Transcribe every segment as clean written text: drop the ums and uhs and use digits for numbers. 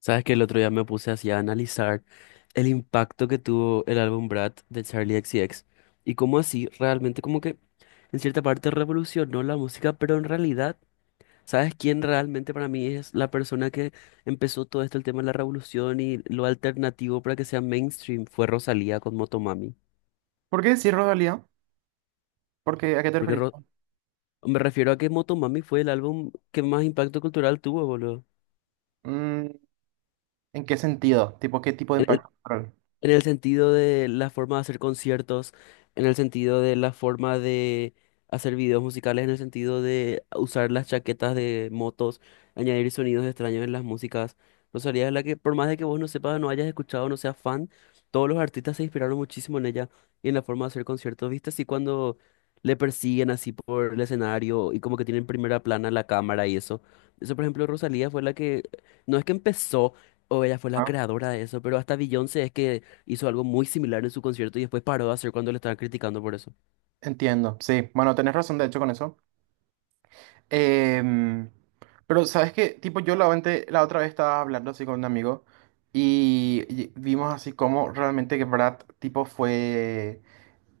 Sabes que el otro día me puse así a analizar el impacto que tuvo el álbum Brad de Charlie X C X y cómo así realmente como que en cierta parte revolucionó la música, pero en realidad, ¿sabes quién realmente para mí es la persona que empezó todo esto, el tema de la revolución y lo alternativo para que sea mainstream? Fue Rosalía con Motomami. ¿Por qué decir Rodalía? Porque, ¿a qué te Porque referís? Me refiero a que Motomami fue el álbum que más impacto cultural tuvo, boludo. Mm, ¿en qué sentido? ¿Tipo qué tipo de impacto cultural? En el sentido de la forma de hacer conciertos, en el sentido de la forma de hacer videos musicales, en el sentido de usar las chaquetas de motos, añadir sonidos extraños en las músicas. Rosalía es la que, por más de que vos no sepas, no hayas escuchado, no seas fan, todos los artistas se inspiraron muchísimo en ella y en la forma de hacer conciertos. ¿Viste así cuando le persiguen así por el escenario y como que tienen primera plana la cámara y eso? Eso, por ejemplo, Rosalía fue la que, no es que empezó, o ella fue la Ah, creadora de eso, pero hasta Beyoncé es que hizo algo muy similar en su concierto y después paró de hacer cuando le estaban criticando por eso. entiendo, sí. Bueno, tenés razón de hecho con eso. Em, pero sabes que, tipo, la otra vez estaba hablando así con un amigo y vimos así como realmente que Brad, tipo, fue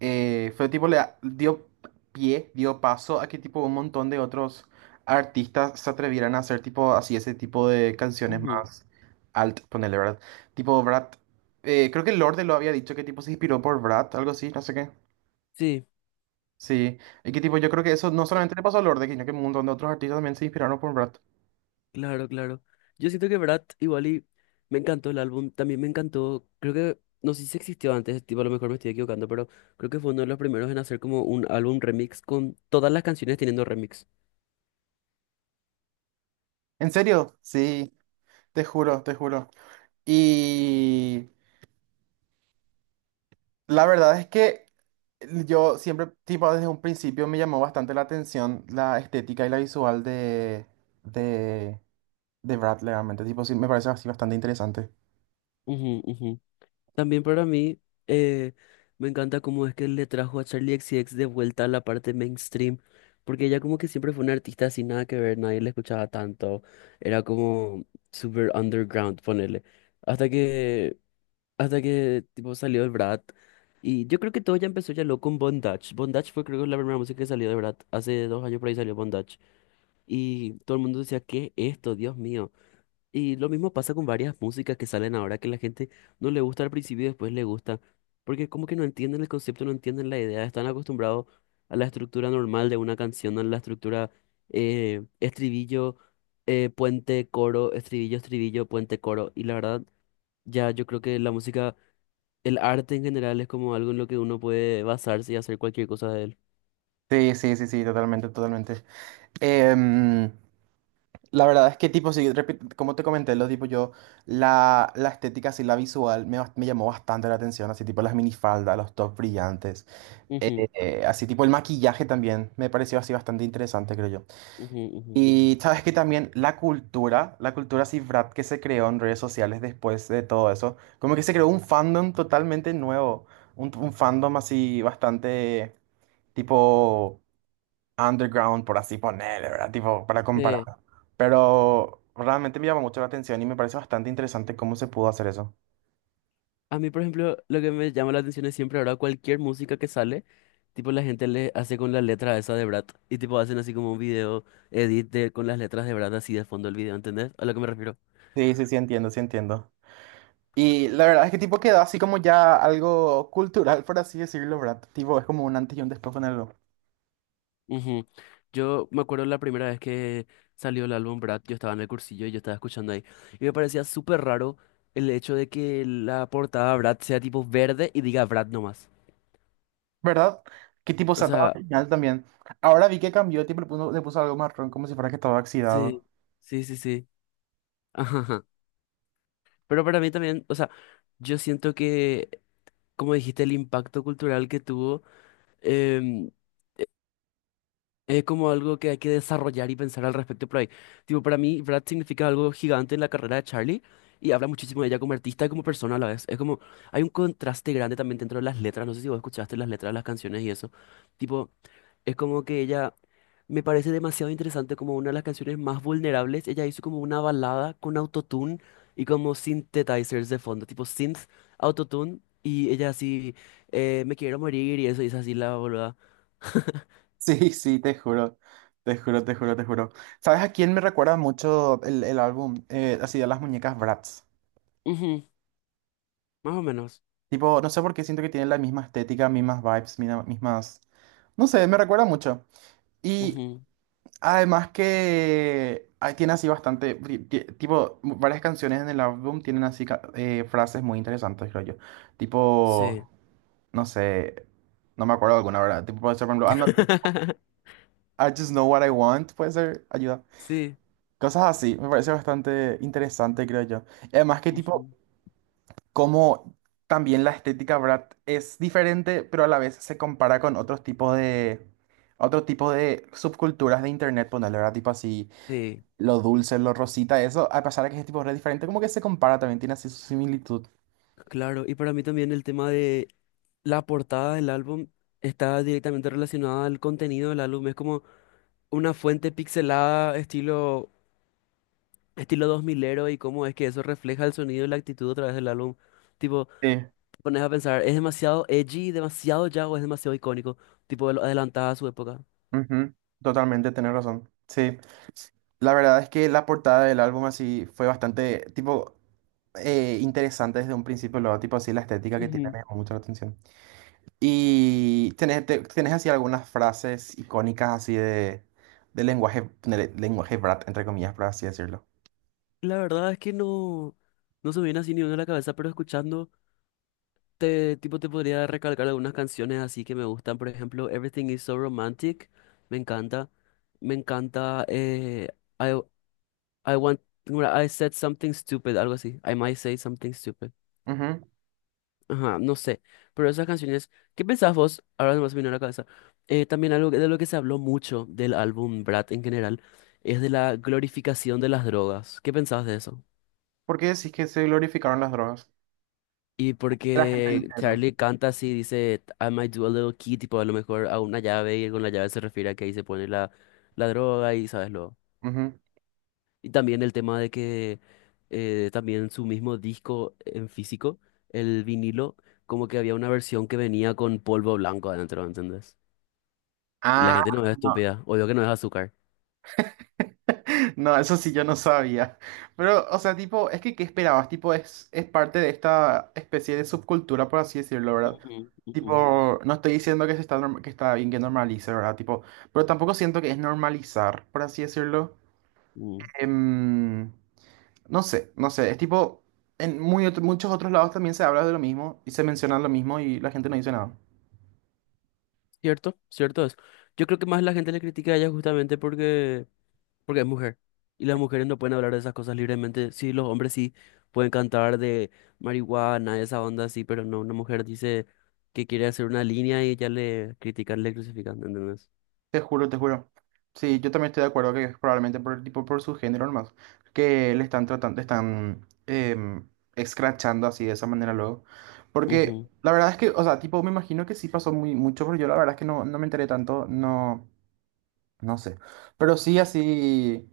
eh, fue tipo le dio pie, dio paso a que tipo un montón de otros artistas se atrevieran a hacer tipo así ese tipo de canciones Ujú. más alt, ponele, ¿verdad? Tipo Brat, creo que Lorde lo había dicho que tipo se inspiró por Brat, algo así, no sé qué. Sí, Sí, y que tipo yo creo que eso no solamente le pasó a Lorde, sino que un montón de otros artistas también se inspiraron por Brat. claro. Yo siento que Brat igual y me encantó el álbum, también me encantó, creo que, no sé si existió antes, tipo a lo mejor me estoy equivocando, pero creo que fue uno de los primeros en hacer como un álbum remix con todas las canciones teniendo remix. ¿En serio? Sí, te juro, te juro. Y la verdad es que yo siempre, tipo, desde un principio me llamó bastante la atención la estética y la visual de, de Brad, realmente. Tipo, sí, me parece así bastante interesante. Ujú. También para mí eh, me encanta cómo es que le trajo a Charlie XCX de vuelta a la parte mainstream, porque ella como que siempre fue una artista sin nada que ver, nadie la escuchaba tanto, era como super underground, ponele, hasta que, hasta que tipo salió el Brat, y yo creo que todo ya empezó ya lo con Bondage, Bondage fue creo que la primera música que salió de Brat, hace dos años por ahí salió Bondage, y todo el mundo decía, ¿qué es esto? Dios mío. Y lo mismo pasa con varias músicas que salen ahora que la gente no le gusta al principio y después le gusta, porque como que no entienden el concepto, no entienden la idea, están acostumbrados a la estructura normal de una canción, a la estructura estribillo, puente, coro, estribillo, estribillo, puente, coro. Y la verdad, ya yo creo que la música, el arte en general es como algo en lo que uno puede basarse y hacer cualquier cosa de él. Sí, sí, sí, sí, totalmente, totalmente. Em, la verdad es que, tipo, sí, como te comenté, lo tipo, yo, la estética, así, la visual, me llamó bastante la atención, así, tipo, las minifaldas, los tops brillantes, Ujú, así, tipo, el maquillaje también, me pareció así bastante interesante, creo yo. ujú. Y sabes que también la cultura cifrat que se creó en redes sociales después de todo eso, como que se creó un fandom totalmente nuevo, un fandom así bastante tipo underground, por así ponerle, ¿verdad? Tipo, para comparar. Sí. Pero realmente me llama mucho la atención y me parece bastante interesante cómo se pudo hacer eso. A mí, por ejemplo, lo que me llama la atención es siempre ahora cualquier música que sale, tipo la gente le hace con la letra esa de Brad y tipo hacen así como un video con las letras de Brad así de fondo del video, ¿entendés? A lo que me refiero. Sí, sí, sí, entiendo, sí, entiendo. Y la verdad es que tipo quedó así como ya algo cultural, por así decirlo, ¿verdad? Tipo, es como un antes y un después con algo. Ujú. Yo me acuerdo la primera vez que salió el álbum Brad, yo estaba en el cursillo y yo estaba escuchando ahí y me parecía súper raro el hecho de que la portada Brad sea tipo verde y diga Brad nomás. ¿Verdad? ¿Qué tipo O se ataba sea, también? Ahora vi que cambió, tipo, le puso algo marrón como si fuera que estaba oxidado. sí, sí. Ajá. Pero para mí también, o sea, yo siento que como dijiste, el impacto cultural que tuvo, em, es como algo que hay que desarrollar y pensar al respecto por ahí. Tipo, para mí, Brad significa algo gigante en la carrera de Charlie y habla muchísimo de ella como artista y como persona a la vez. Es como, hay un contraste grande también dentro de las letras. No sé si vos escuchaste las letras de las canciones y eso. Tipo, es como que ella me parece demasiado interesante como una de las canciones más vulnerables. Ella hizo como una balada con autotune y como synthetizers de fondo, tipo synth, autotune y ella así, me quiero morir y eso, y es así la boluda. Sí, sí, te juro. Te juro, te juro, te juro. ¿Sabes a quién me recuerda mucho el álbum? Así de las muñecas Bratz. Más o menos. Tipo, no sé por qué siento que tiene la misma estética, mismas vibes, mismas... No sé, me recuerda mucho. Y Ujú, además que ah, tiene así bastante... Tipo, varias canciones en el álbum tienen así frases muy interesantes, creo yo. sí. Tipo... no sé, no me acuerdo alguna, ¿verdad? Tipo, puede ser, por ejemplo, I'm not- I just know what I want, puede ser, ayuda. Sí. Cosas así, me parece bastante interesante, creo yo. Y además que tipo, Ujú, como también la estética, ¿verdad? Es diferente, pero a la vez se compara con otros tipos otro tipo de subculturas de internet, ponerle, ¿verdad? Tipo así, sí. lo dulce, lo rosita, eso, a pesar de que es tipo re diferente, como que se compara, también tiene así su similitud. Claro. Y para mí también el tema de la portada del álbum está directamente relacionada al contenido del álbum. Es como una fuente pixelada, estilo dos milero y cómo es que eso refleja el sonido y la actitud a través del álbum. Tipo, Sí, te pones a pensar, ¿es demasiado edgy, demasiado ya o es demasiado icónico? Tipo, adelantada a su época. ujú, totalmente, tenés razón. Sí. La verdad es que la portada del álbum así fue bastante, tipo, interesante desde un principio, luego, tipo, así la estética que tiene Ujú. me llamó mucho la atención. Y tenés así algunas frases icónicas así de lenguaje brat, entre comillas, por así decirlo. La verdad es que no, no se me viene así ni uno a la cabeza, pero escuchando. Tipo, te podría recalcar algunas canciones así que me gustan. Por ejemplo, Everything is so romantic. Me encanta. Me encanta. I, I want. No era, I said something stupid, algo así. I might say something stupid. Ujú. Ajá, no sé. Pero esas canciones. ¿Qué pensás vos? Ahora nomás me vino a la cabeza. También algo de lo que se habló mucho del álbum Brat en general es de la glorificación de las drogas. ¿Qué pensás de eso? ¿Por qué decís que se glorificaron las drogas? Y La gente dice porque eso. Charlie canta así, dice, I might do a little key, tipo a lo mejor a una llave, y con la llave se refiere a que ahí se pone la, la droga y sabes lo. Ujú. Y también el tema de que también su mismo disco en físico, el vinilo, como que había una versión que venía con polvo blanco adentro, ¿entendés? Y la Ah, gente no es no. estúpida, obvio que no es azúcar. No, eso sí yo no sabía. Pero, o sea, tipo, es que ¿qué esperabas? Tipo, es parte de esta especie de subcultura, por así decirlo, ¿verdad? Ujú, ujú, Tipo, no estoy diciendo que se está, que está bien que normalice, ¿verdad? Tipo, pero tampoco siento que es normalizar, por así decirlo. mm. Em, no sé, no sé. Es tipo, en muchos otros lados también se habla de lo mismo y se menciona lo mismo y la gente no dice nada. Cierto es. Yo creo que más la gente le critica a ella justamente porque es mujer. Y las mujeres no pueden hablar de esas cosas libremente. Sí, los hombres sí pueden cantar de marihuana, esa onda así, pero no, una mujer dice que quiere hacer una línea y ya le critican, le crucifican, ¿entendés? Te juro, te juro. Sí, yo también estoy de acuerdo que es probablemente por el tipo, por su género nomás, que le están tratando, escrachando así de esa manera luego. Porque Ujú, la verdad es que, o sea, tipo, me imagino que sí pasó muy mucho, pero yo la verdad es que no, no me enteré tanto, no, no sé. Pero sí así,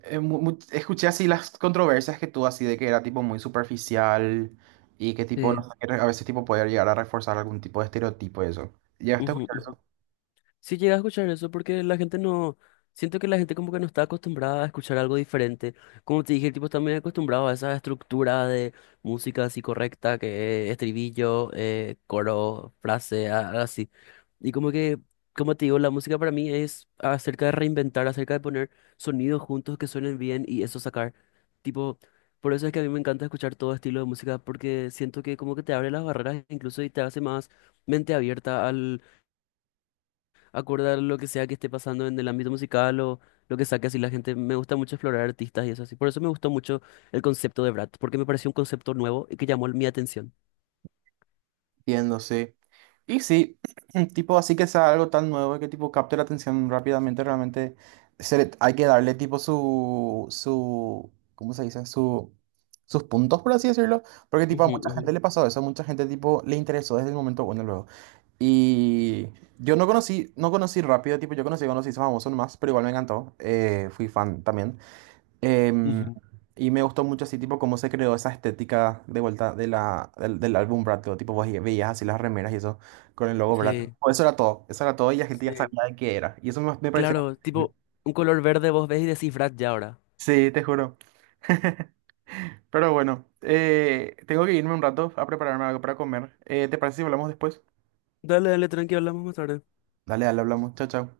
escuché así las controversias que tú así de que era tipo muy superficial y que tipo, no sí. sé, que a veces tipo poder llegar a reforzar algún tipo de estereotipo y eso. ¿Ya Ujú Sí llegué a escuchar eso porque la gente no, siento que la gente como que no está acostumbrada a escuchar algo diferente. Como te dije, el tipo está muy acostumbrado a esa estructura de música así correcta, que es estribillo, coro, frase, así. Y como que, como te digo, la música para mí es acerca de reinventar, acerca de poner sonidos juntos que suenen bien y eso sacar. Tipo, por eso es que a mí me encanta escuchar todo estilo de música porque siento que como que te abre las barreras incluso y te hace más mente abierta acorde a lo que sea que esté pasando en el ámbito musical o lo que saque así la gente. Me gusta mucho explorar artistas y eso así. Por eso me gustó mucho el concepto de Brat, porque me pareció un concepto nuevo y que llamó mi atención. Entiendo, sí. Y sí, tipo, así que sea algo tan nuevo que tipo capte la atención rápidamente, realmente hay que darle tipo su, ¿cómo se dice? Su, sus puntos, por así decirlo, porque tipo a Ujú, mucha ujú, gente le pasó eso, a mucha gente tipo le interesó desde el momento bueno luego. Y yo no conocí rápido, tipo, conocí famoso nomás, pero igual me encantó, fui fan también. Em, ujú. y me gustó mucho así, tipo, cómo se creó esa estética de vuelta de del álbum Brad, Pitt, tipo, vos veías así las remeras y eso con el logo Brad. Pitt. Sí, Pues eso era todo, eso era todo y la gente ya sí. sabía de qué era. Me pareció... Claro, tipo un color verde vos ves y decís Brat ya ahora. Sí, te juro. Pero bueno, tengo que irme un rato a prepararme algo para comer. ¿Te parece si hablamos después? Dale, tranqui, hablamos más tarde. Dale, dale, hablamos. Chao, chao.